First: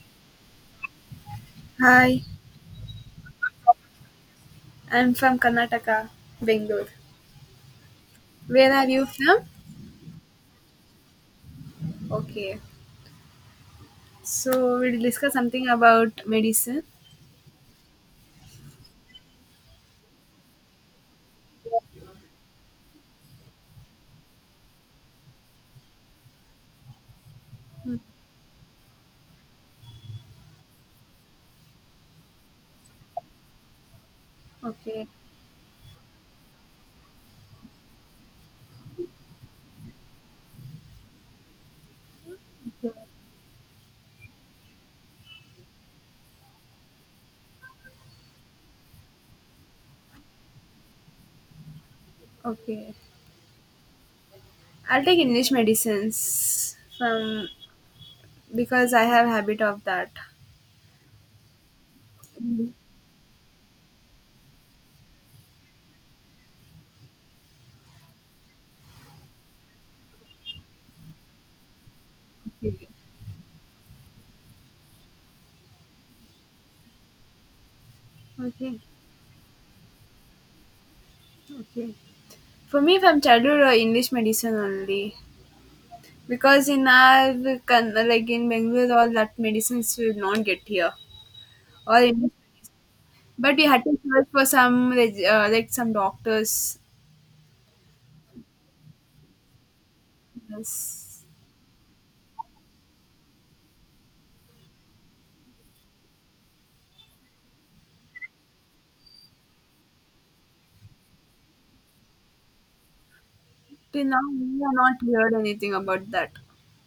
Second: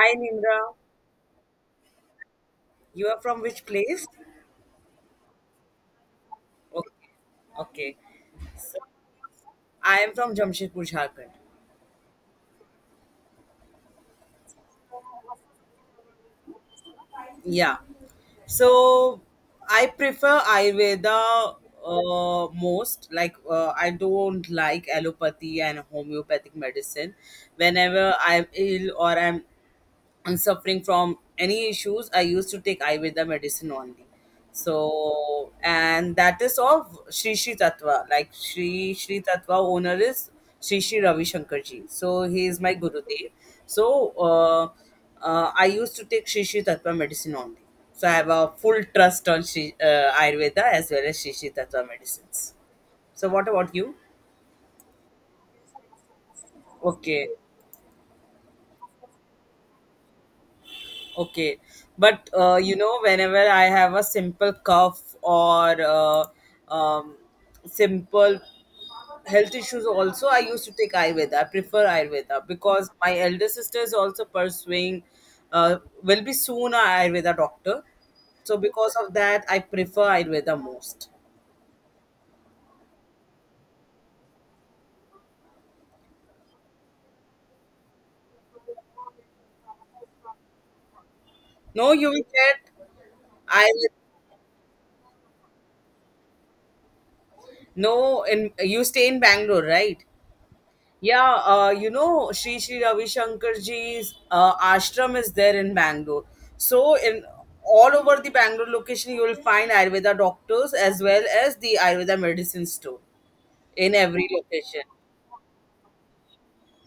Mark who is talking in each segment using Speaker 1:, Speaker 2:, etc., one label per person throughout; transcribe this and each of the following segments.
Speaker 1: Hi Nimra,
Speaker 2: Hi,
Speaker 1: you are from which place?
Speaker 2: I'm from Karnataka, Bangalore.
Speaker 1: Okay, okay.
Speaker 2: Where are you from?
Speaker 1: I am from Jamshedpur, Jharkhand.
Speaker 2: Okay. So we'll discuss something about medicine.
Speaker 1: Yeah. So I prefer Ayurveda most. Like I don't like allopathy and homeopathic medicine. Whenever I'm ill or I'm and suffering from any issues, I used to take Ayurveda medicine only.
Speaker 2: Okay.
Speaker 1: So, and that is of Shri Shri Tattva. Like Shri Shri Tattva owner is Shri Shri Ravi Shankarji. So, he is my Gurudev. So, I used to take Shri Shri Tattva medicine only. So, I have a full trust on Sri, Ayurveda as well as Shri Shri Tattva medicines.
Speaker 2: Okay.
Speaker 1: So, what about you?
Speaker 2: I'll take English medicines
Speaker 1: Okay.
Speaker 2: from because I have habit of that.
Speaker 1: Okay, but
Speaker 2: Mm.
Speaker 1: you know, whenever I have a simple cough or um, simple health issues, also I used to take Ayurveda. I prefer Ayurveda
Speaker 2: Okay.
Speaker 1: because my elder sister is also pursuing, uh, will be soon a Ayurveda doctor. So
Speaker 2: Okay.
Speaker 1: because of that, I prefer Ayurveda most.
Speaker 2: Okay. For me, from childhood, English medicine only. Because in our, like in Bangalore, all that medicines you will not get here.
Speaker 1: No,
Speaker 2: All
Speaker 1: you will
Speaker 2: English.
Speaker 1: get
Speaker 2: But we had
Speaker 1: Ayurveda.
Speaker 2: to search for some like some doctors.
Speaker 1: No, in you stay in Bangalore, right?
Speaker 2: Yes.
Speaker 1: Yeah, you know, Sri Sri Ravi Shankarji's ashram is there in Bangalore. So, in all over the Bangalore location, you will find Ayurveda doctors as well as the Ayurveda medicine store in
Speaker 2: Till now,
Speaker 1: every
Speaker 2: we have
Speaker 1: location.
Speaker 2: not heard anything about that.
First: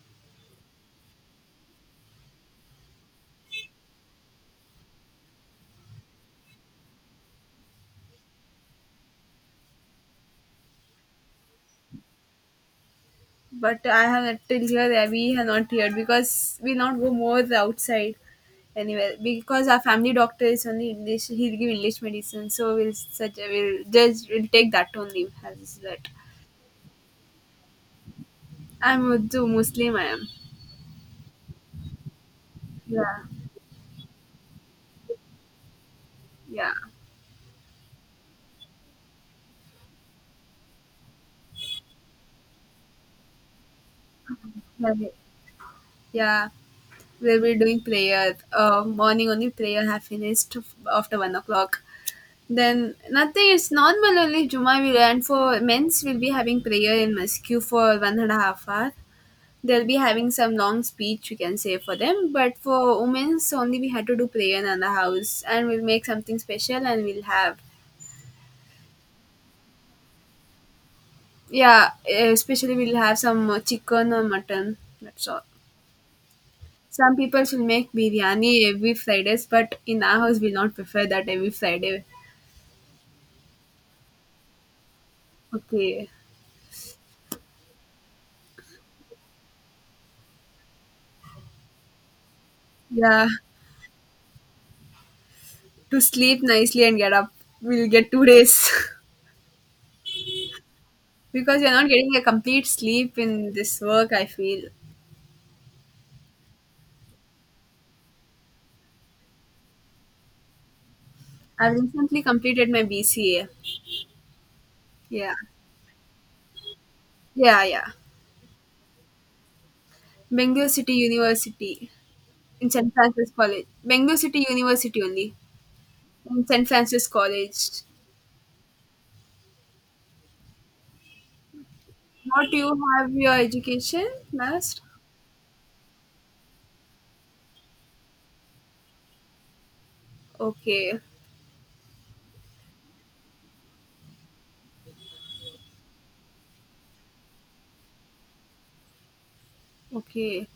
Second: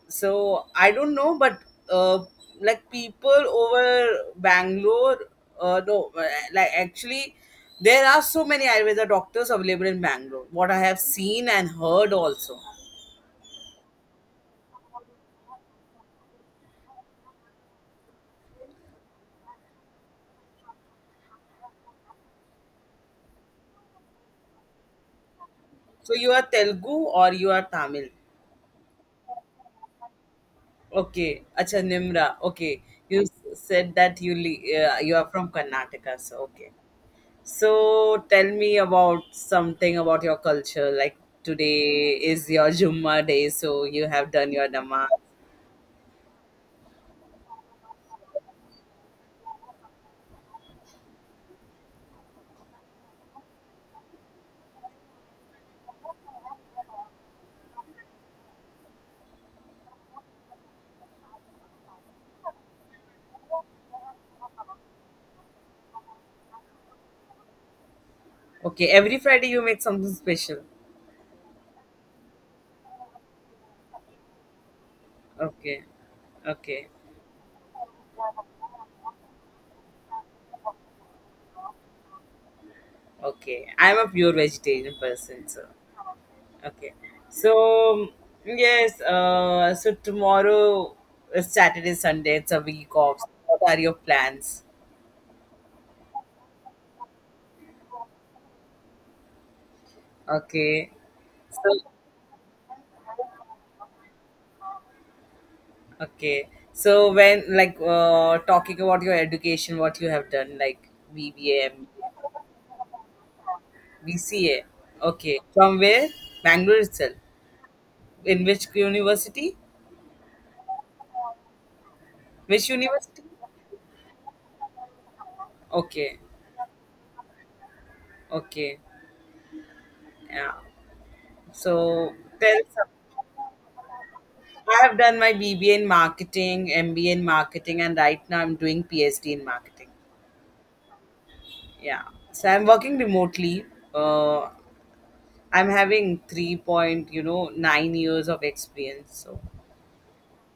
Speaker 1: So, I don't know, but uh, like people over Bangalore, no, like actually, there are so many Ayurveda doctors available in Bangalore, what I have seen and heard also.
Speaker 2: But I have till here that we have not heard because we not go more outside anywhere because our family doctor is only English. He'll give English medicine, so we'll such we'll just we'll take that only as that.
Speaker 1: So, you are Telugu or you are Tamil?
Speaker 2: I'm Urdu Muslim. I am.
Speaker 1: Okay, acha Nimra. Okay,
Speaker 2: Yeah,
Speaker 1: you said that you you are from Karnataka, so okay.
Speaker 2: yeah,
Speaker 1: So tell me about something about your culture. Like today is your Jumma day, so you have done your
Speaker 2: yeah.
Speaker 1: namaz.
Speaker 2: Yeah. We'll be doing prayer. Morning only prayer have finished after 1 o'clock. Then nothing is normal only Juma will, and for men's will be having prayer in mosque for one and a half hour. They'll be having some long speech, we can say, for them. But for women's only we had to do prayer in the house and we'll make something special and we'll have.
Speaker 1: Okay, every Friday you make something special.
Speaker 2: Yeah, especially we'll have some chicken or mutton. That's all.
Speaker 1: Okay, okay,
Speaker 2: Some people will make biryani every Fridays, but in our house we not prefer that every Friday.
Speaker 1: okay. I'm a pure vegetarian person, so
Speaker 2: Okay.
Speaker 1: okay. So yes, so tomorrow is Saturday, Sunday. It's a week off.
Speaker 2: Yeah.
Speaker 1: What are your plans?
Speaker 2: To sleep nicely and get up. We'll get 2 days.
Speaker 1: Okay.
Speaker 2: Because you're
Speaker 1: So,
Speaker 2: not getting a complete sleep in this work, I feel.
Speaker 1: okay. So when like talking about your education, what you have done, like VBA,
Speaker 2: I've recently
Speaker 1: MBA.
Speaker 2: completed my BCA. Yeah,
Speaker 1: Okay. From where? Bangalore itself.
Speaker 2: yeah, yeah.
Speaker 1: In which university?
Speaker 2: Bengaluru City University.
Speaker 1: Which
Speaker 2: In St
Speaker 1: university?
Speaker 2: Francis College. Bengaluru City University only.
Speaker 1: Okay.
Speaker 2: In St Francis College.
Speaker 1: Okay. Yeah. So
Speaker 2: What do
Speaker 1: tell.
Speaker 2: you
Speaker 1: Some.
Speaker 2: have your education last?
Speaker 1: I have done my BBA in marketing, MBA in marketing, and right now I'm doing PhD in marketing.
Speaker 2: Okay.
Speaker 1: Yeah. So I'm working remotely. Uh, I'm having 3 point, you know, 9 years of experience. So,
Speaker 2: okay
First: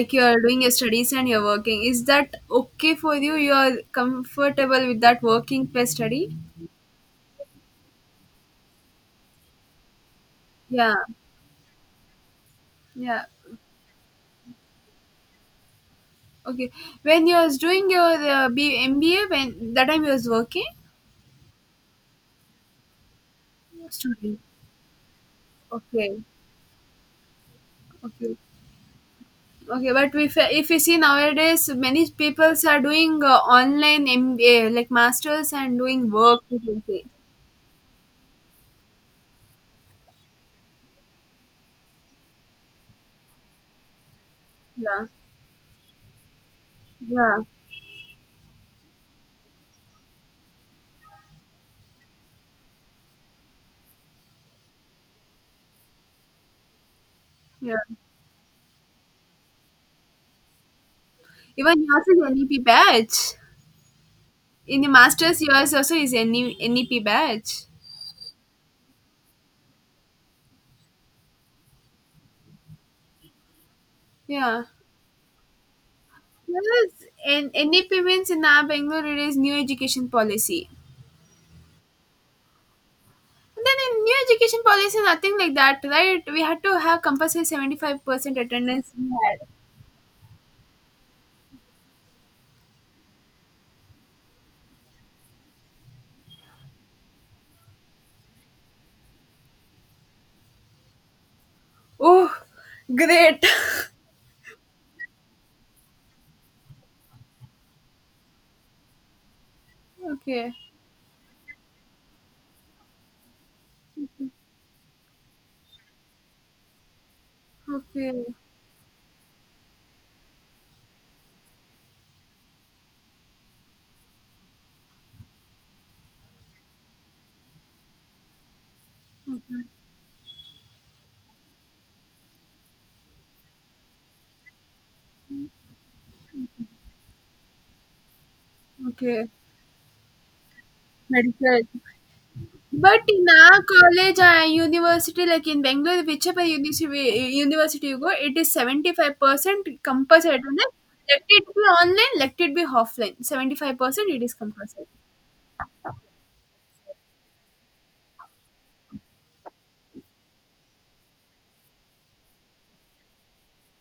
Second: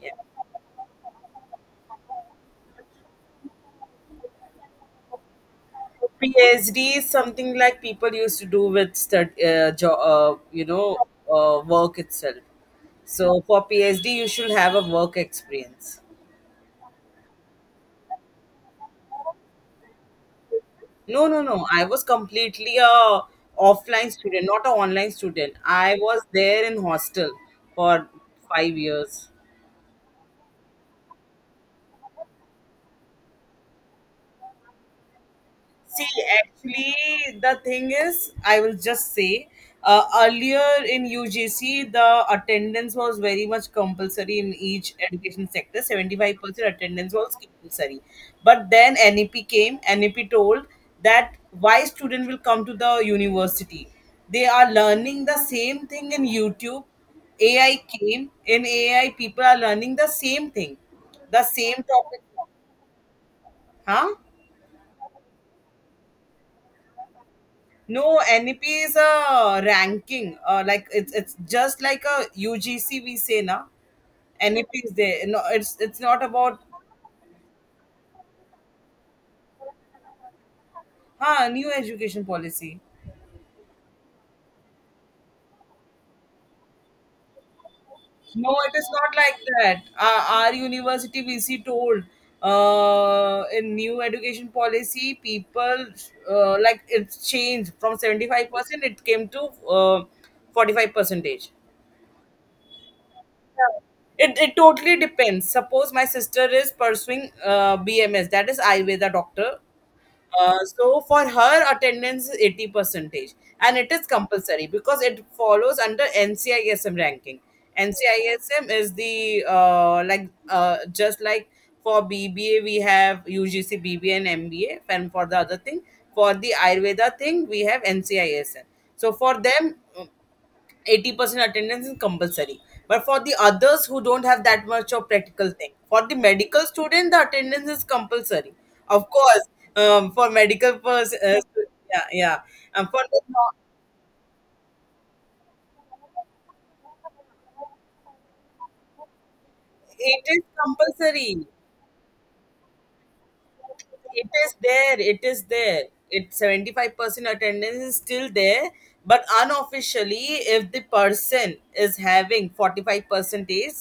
Speaker 1: yeah.
Speaker 2: you are doing your studies and you're working, is that okay for you? You are comfortable with that working plus study?
Speaker 1: PhD is something like people used to do with you
Speaker 2: Yeah,
Speaker 1: know, work itself.
Speaker 2: yeah.
Speaker 1: So for PhD, you should have a work experience.
Speaker 2: Okay, when you was doing your MBA, when that time you was working,
Speaker 1: No, no, no. I was completely a offline
Speaker 2: studying?
Speaker 1: student, not an online student. I
Speaker 2: Okay,
Speaker 1: was there in hostel for
Speaker 2: okay,
Speaker 1: 5 years.
Speaker 2: okay. But if you see nowadays, many people are doing online MBA like masters and
Speaker 1: See,
Speaker 2: doing work. You can say.
Speaker 1: actually, the thing is, I will just say, earlier in UGC, the attendance was very much compulsory in each
Speaker 2: Yeah,
Speaker 1: education sector. 75% attendance was
Speaker 2: yeah,
Speaker 1: compulsory. But then NEP came, NEP told that why student will come to the university. They are learning the same thing in YouTube. AI
Speaker 2: yeah.
Speaker 1: came, in AI, people are learning the same thing, the
Speaker 2: Even
Speaker 1: same
Speaker 2: yours is
Speaker 1: topic.
Speaker 2: NEP badge.
Speaker 1: Huh?
Speaker 2: In the masters, yours also is NEP batch.
Speaker 1: No, NEP is a ranking. Like it's just like a UGC we say na.
Speaker 2: Yeah.
Speaker 1: NEP is there. No, it's not about
Speaker 2: Yes, and NEP means in our Bangalore it is New Education Policy.
Speaker 1: huh, new education policy.
Speaker 2: Then in new education policy, nothing like that, right? We had to have compulsory 75%
Speaker 1: No, it is
Speaker 2: attendance. We
Speaker 1: not like
Speaker 2: had.
Speaker 1: that. Our university VC told in new education policy, people like it's changed from 75%, it came to uh, 45 percentage.
Speaker 2: Oh, great.
Speaker 1: It totally depends. Suppose my sister is pursuing BMS, that is Ayurveda doctor.
Speaker 2: Okay,
Speaker 1: So for her attendance is 80 percentage and it is compulsory because it follows under NCISM ranking.
Speaker 2: okay,
Speaker 1: NCISM is the just like for BBA we have UGC BBA and MBA, and for the other thing, for the Ayurveda thing we have NCISM. So for
Speaker 2: okay,
Speaker 1: them 80% attendance is compulsory, but for the others who don't have that much of practical thing, for the medical student the attendance is compulsory, of
Speaker 2: okay.
Speaker 1: course. For medical person
Speaker 2: Medical.
Speaker 1: yeah, yeah, and
Speaker 2: But
Speaker 1: for the
Speaker 2: in our college, university, like in Bangalore, whichever university you go, it is 75%
Speaker 1: it
Speaker 2: compulsory
Speaker 1: is
Speaker 2: attendance. Let it
Speaker 1: compulsory.
Speaker 2: be online, let it be offline. 75% it
Speaker 1: It
Speaker 2: is
Speaker 1: is
Speaker 2: compulsory.
Speaker 1: there. It is there. It's 75% attendance is still there. But unofficially, if the person is having 45 percentage,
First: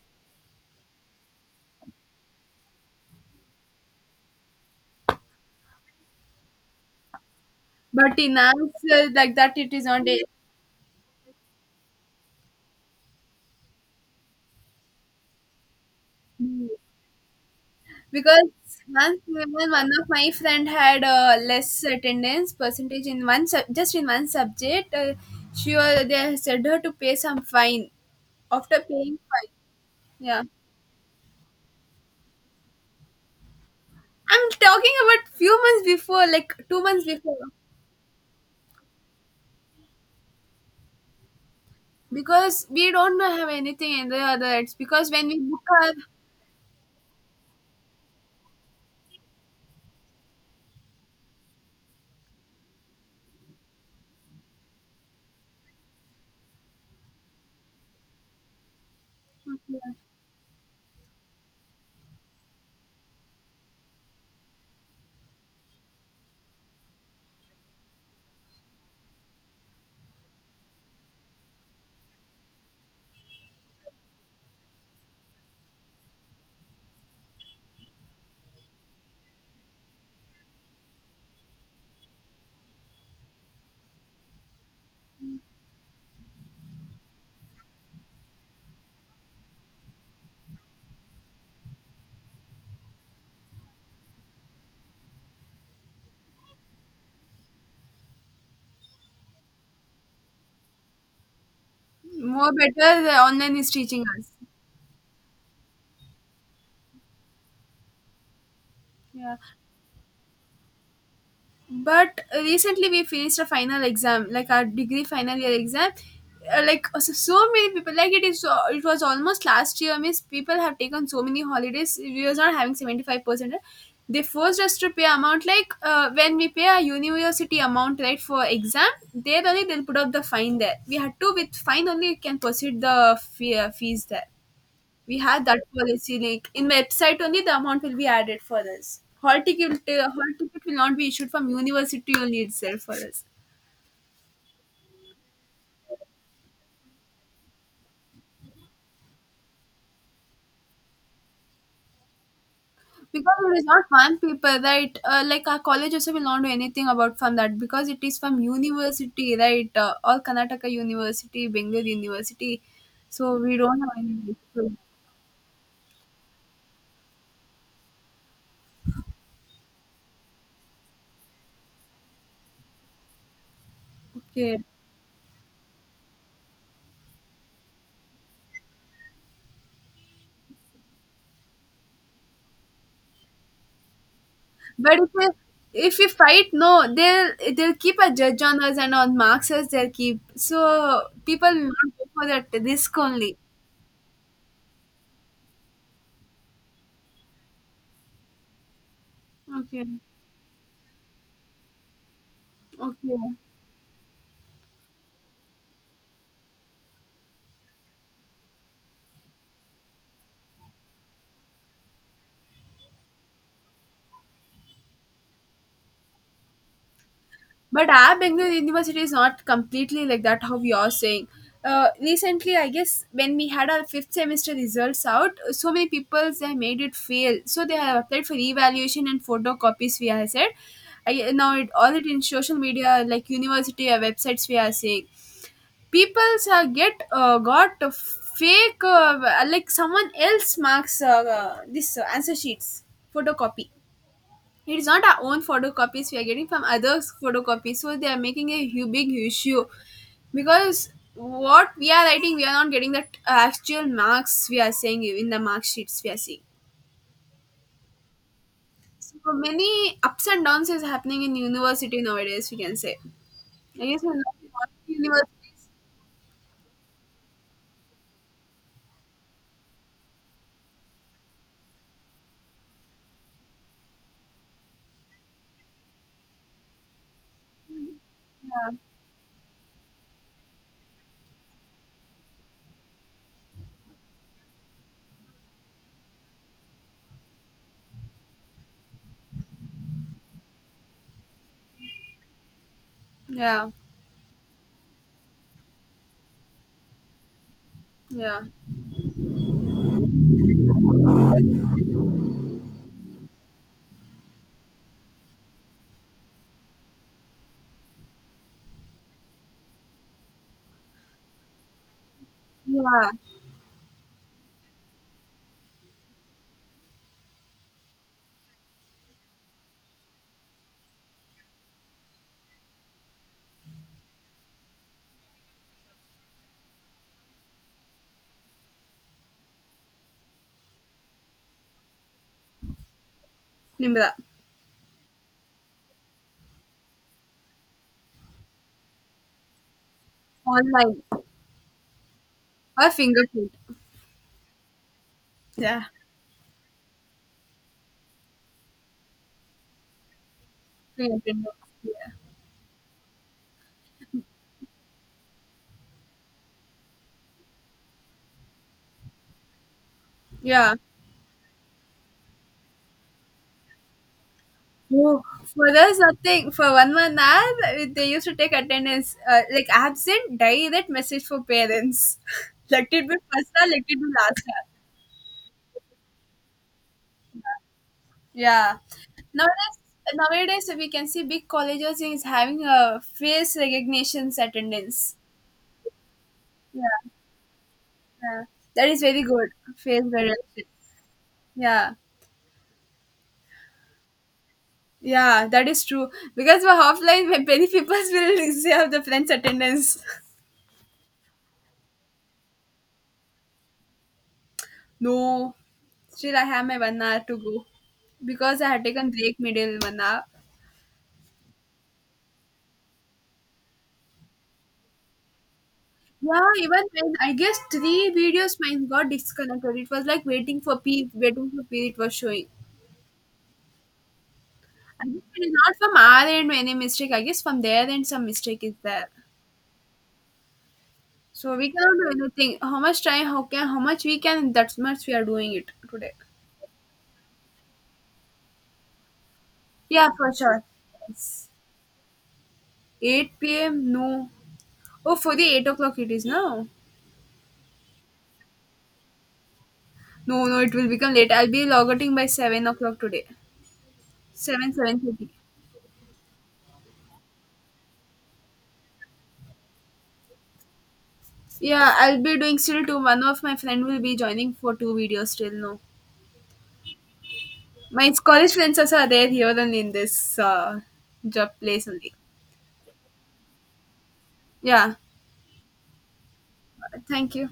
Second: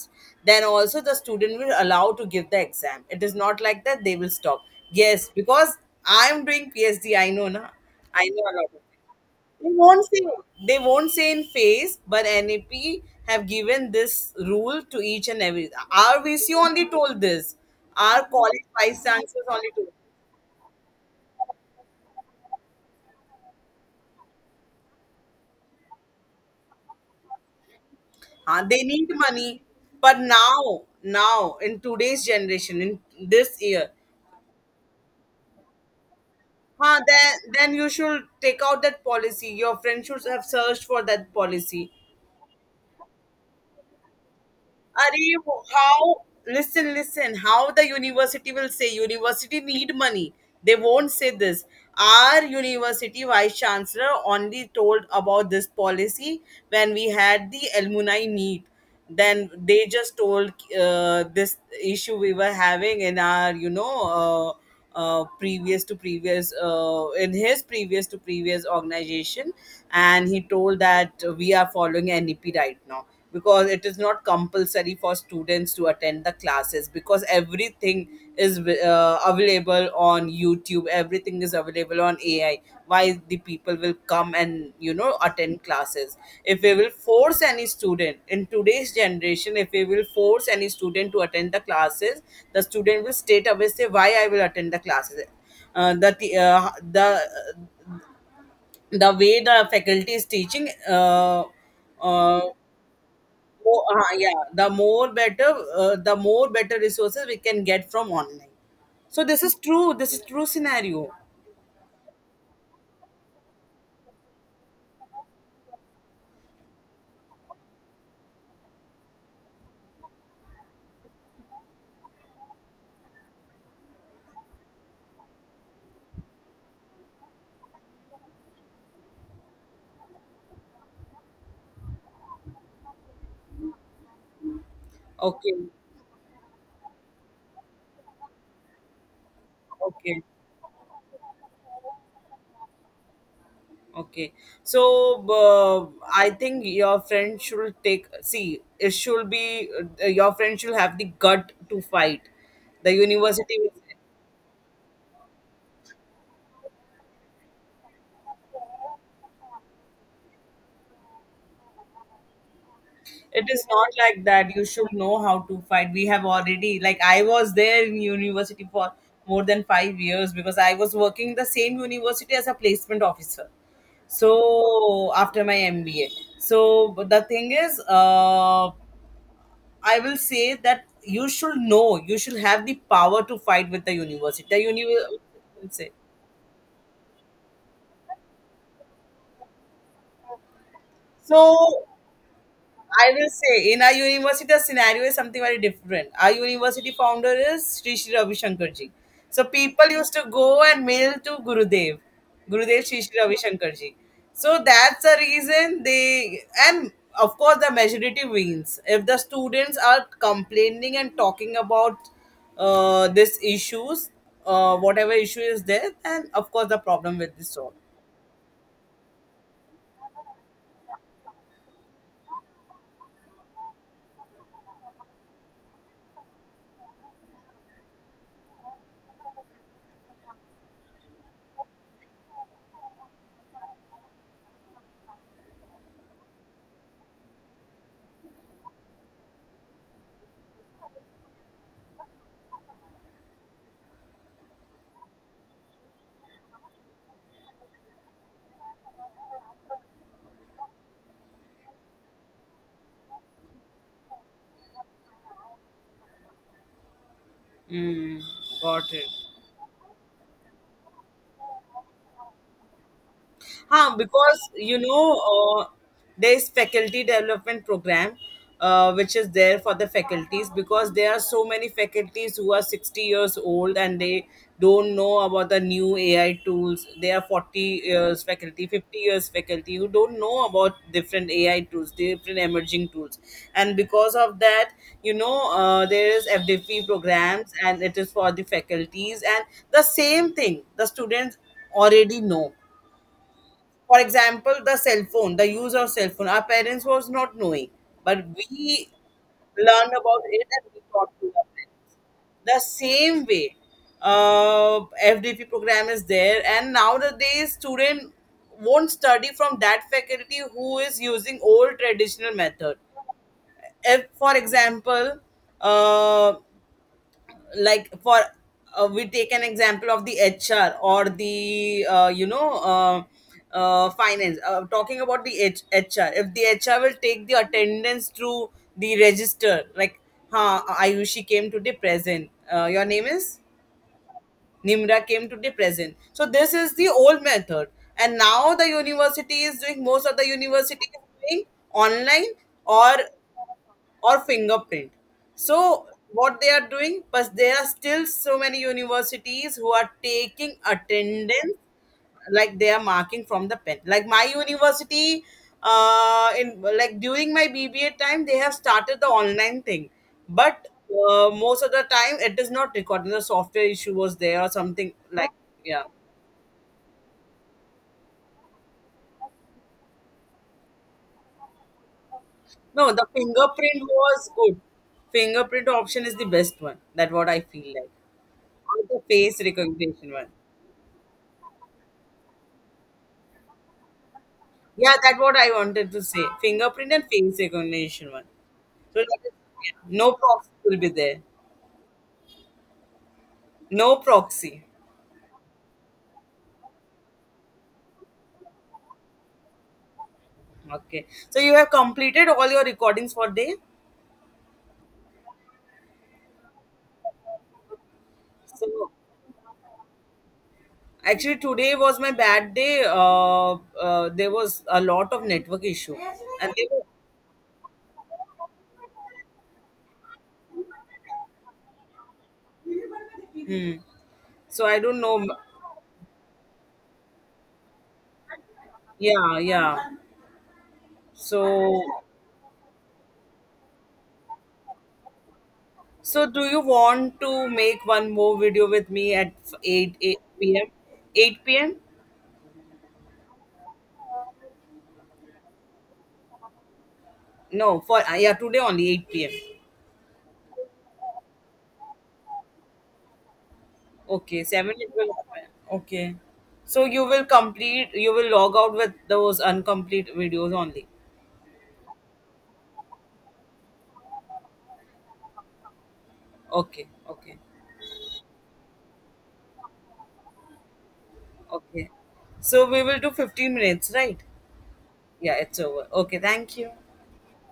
Speaker 1: then also the student will allow to give the exam. It is not like that they will stop. Yes, because I'm doing PhD, I know na.
Speaker 2: But
Speaker 1: I
Speaker 2: in
Speaker 1: know a lot
Speaker 2: ours,
Speaker 1: of it.
Speaker 2: like that,
Speaker 1: they
Speaker 2: it is not.
Speaker 1: won't say they won't say in face, but NAP have given this rule to each and every. Our VC only told this. Our
Speaker 2: Because
Speaker 1: college vice
Speaker 2: once
Speaker 1: chancellors only
Speaker 2: even one
Speaker 1: told.
Speaker 2: of my friend had less attendance percentage in one just in one subject. She was They said her to pay some fine. After
Speaker 1: They need
Speaker 2: paying fine,
Speaker 1: money, but
Speaker 2: yeah.
Speaker 1: now in today's generation, in this year,
Speaker 2: I'm talking about few months before, like two
Speaker 1: huh,
Speaker 2: months
Speaker 1: then
Speaker 2: before,
Speaker 1: then you should take out that policy. Your friend should have searched for that policy.
Speaker 2: because we don't have anything in the other. It's because when
Speaker 1: Arey,
Speaker 2: we book our
Speaker 1: how listen, how the university will say university need money. They won't say this. Our university vice chancellor only told about this policy when we had the alumni meet. Then they just told this issue we were having in our, you know, previous to previous in his previous to previous organization, and he told that we are following NEP right now because it is not compulsory for students to attend the classes because everything is available on YouTube. Every everything is available on AI, why the people will come and you know attend classes. If we will force any student in today's generation, if we will force any student to attend the classes, the student will straight away say why I will attend the classes. The the way the faculty is teaching. Uh,
Speaker 2: more better, the online is
Speaker 1: Oh,
Speaker 2: teaching
Speaker 1: yeah,
Speaker 2: us.
Speaker 1: the more better resources we can get from online. So
Speaker 2: Yeah,
Speaker 1: this is true. This is true scenario.
Speaker 2: but recently we finished a final exam like our degree final year exam. So many people, like, it is it was almost last year, means people have taken so many holidays we was not having 75%. They forced us to pay amount, like, when we pay our university amount right for exam, there only they'll put up the fine. There we had to with fine only you can proceed the fees there. We have that
Speaker 1: Okay.
Speaker 2: policy like in website only the amount will be added for us. Hall ticket uh,
Speaker 1: Okay.
Speaker 2: hall ticket will not be issued from university only itself for us.
Speaker 1: Okay, so I think your friend should take. See, it should be your friend should have the gut to fight. The
Speaker 2: Because it
Speaker 1: university,
Speaker 2: is not one paper, right? Like our college also will not do anything about from that, because it is from university, right? All Karnataka University, Bengaluru University. So
Speaker 1: it
Speaker 2: we
Speaker 1: is
Speaker 2: don't
Speaker 1: not
Speaker 2: have
Speaker 1: like that. You
Speaker 2: any.
Speaker 1: should know how to fight. We have already, like, I was there in university for more than 5 years because I was working the same university as a placement officer.
Speaker 2: Okay.
Speaker 1: So after my MBA, so but the thing is, I will say that you should know, you should have the power to fight with the university. The
Speaker 2: But if we,
Speaker 1: universe,
Speaker 2: if we fight, no, they'll keep a judge on us and on marks us. They'll keep, so people
Speaker 1: so
Speaker 2: will not go for that risk
Speaker 1: I will
Speaker 2: only.
Speaker 1: say in our university the scenario is something very different. Our university founder is Sri Sri Ravi Shankarji. So
Speaker 2: Okay,
Speaker 1: people used to go and mail to Gurudev, Gurudev Sri
Speaker 2: okay.
Speaker 1: Sri Ravi Shankarji. So that's the reason they, and of course the majority wins. If the students are complaining and talking about these issues, whatever issue is there, then of course the problem will be solved.
Speaker 2: But our Bangalore University is not completely like that, how you're saying. Recently, I guess when we had our fifth semester results out, so many people they made it fail. So they have applied for evaluation and photocopies. We are said, now it all it in social media, like university websites. We are saying people get got a fake, like someone else marks, this answer sheets photocopy. It's not our own photocopies, we are getting from others' photocopies, so they are making a big issue, because what we are writing, we are not getting the actual marks we are saying in the mark sheets we are seeing.
Speaker 1: Mm, got it.
Speaker 2: So many ups and downs is happening in university nowadays, we can say, I
Speaker 1: Huh,
Speaker 2: guess, in
Speaker 1: because you know
Speaker 2: universities.
Speaker 1: there is faculty development program which is there for the faculties, because there are so many faculties who are 60 years old and they don't know about the new AI tools. They are 40 years faculty,
Speaker 2: Yeah,
Speaker 1: 50 years faculty, who don't know about different AI tools, different emerging tools, and because of that, you know, there is FDP programs and it is for the faculties, and the same thing the students already know.
Speaker 2: yeah,
Speaker 1: For example, the cell phone, the use of cell phone, our parents was not knowing, but
Speaker 2: yeah,
Speaker 1: we learned about it and we taught to our parents. The same way uh, FDP program is there, and nowadays student won't study from that faculty who is using old traditional method.
Speaker 2: yeah,
Speaker 1: If for example, uh, like for we take an example of the HR or the finance, talking about the HR, if the HR will take the attendance through the register, like huh, Ayushi came today present, your name is
Speaker 2: Nimra.
Speaker 1: Nimra, came to be present. So this is the old method. And now the university is doing, most of the university is
Speaker 2: Online
Speaker 1: doing online
Speaker 2: or
Speaker 1: or
Speaker 2: fingerprint.
Speaker 1: or fingerprint.
Speaker 2: Yeah,
Speaker 1: So what they are doing, but there are still so many universities who are taking
Speaker 2: fingerprint.
Speaker 1: attendance
Speaker 2: Yeah,
Speaker 1: like they are marking from the pen, like my university in like during my BBA time they have started the online thing, but
Speaker 2: yeah.
Speaker 1: most of the time it is not recorded, the software issue was there or something
Speaker 2: No,
Speaker 1: like,
Speaker 2: for
Speaker 1: yeah,
Speaker 2: us, I think for 1 month hour, they used to take attendance. Like absent, direct message for parents. Let
Speaker 1: no, the
Speaker 2: it be first hour, let
Speaker 1: fingerprint
Speaker 2: it be
Speaker 1: was
Speaker 2: last
Speaker 1: good.
Speaker 2: hour.
Speaker 1: Fingerprint option is the best one, that what I feel like,
Speaker 2: Yeah.
Speaker 1: or the face
Speaker 2: Nowadays,
Speaker 1: recognition one.
Speaker 2: nowadays we can see big colleges is having a face recognition
Speaker 1: Yeah,
Speaker 2: attendance.
Speaker 1: that what I wanted to say,
Speaker 2: Yeah,
Speaker 1: fingerprint and face recognition one.
Speaker 2: yeah. That
Speaker 1: So
Speaker 2: is very
Speaker 1: that is,
Speaker 2: good.
Speaker 1: yeah,
Speaker 2: Face
Speaker 1: no proxy
Speaker 2: recognition.
Speaker 1: will be there,
Speaker 2: Yeah.
Speaker 1: no proxy.
Speaker 2: Yeah, that is true. Because for offline, many people will have the friends attendance.
Speaker 1: Okay. So you have completed all your recordings for day.
Speaker 2: No, still I have my 1 hour to go, because I had
Speaker 1: So
Speaker 2: taken break middle 1 hour.
Speaker 1: actually today was my bad day. There was a lot of network issue,
Speaker 2: Yeah,
Speaker 1: and they
Speaker 2: even
Speaker 1: were,
Speaker 2: when I guess three videos mine got disconnected. It was like waiting for P, waiting for P, it was showing.
Speaker 1: hmm, so I don't
Speaker 2: I guess
Speaker 1: know.
Speaker 2: it is not from our end any mistake. I guess from their end some mistake is there.
Speaker 1: Yeah, yeah.
Speaker 2: So we
Speaker 1: So
Speaker 2: cannot do anything. How much time? How can? How much we can? That's much we are doing it today.
Speaker 1: so do you want to make one more video with me at eight
Speaker 2: Yeah,
Speaker 1: eight
Speaker 2: for sure.
Speaker 1: p.m.? Eight p.m.?
Speaker 2: 8 p.m. No. Oh, for the 8 o'clock it is now.
Speaker 1: No, for yeah, today only eight p.m.
Speaker 2: No, no, it will become late. I'll be logging by 7 o'clock today.
Speaker 1: Okay,
Speaker 2: Seven
Speaker 1: seven it
Speaker 2: seven
Speaker 1: will
Speaker 2: thirty.
Speaker 1: happen. Okay. So you will complete, you will log out with those incomplete videos only.
Speaker 2: Yeah, I'll be doing still two. One of my friend will be joining for two videos still. No,
Speaker 1: Okay, okay,
Speaker 2: my college friends also are there here and in this job place
Speaker 1: okay.
Speaker 2: only.
Speaker 1: So we will do 15 minutes, right?
Speaker 2: Yeah,
Speaker 1: Yeah, it's over. Okay, thank you.
Speaker 2: thank you.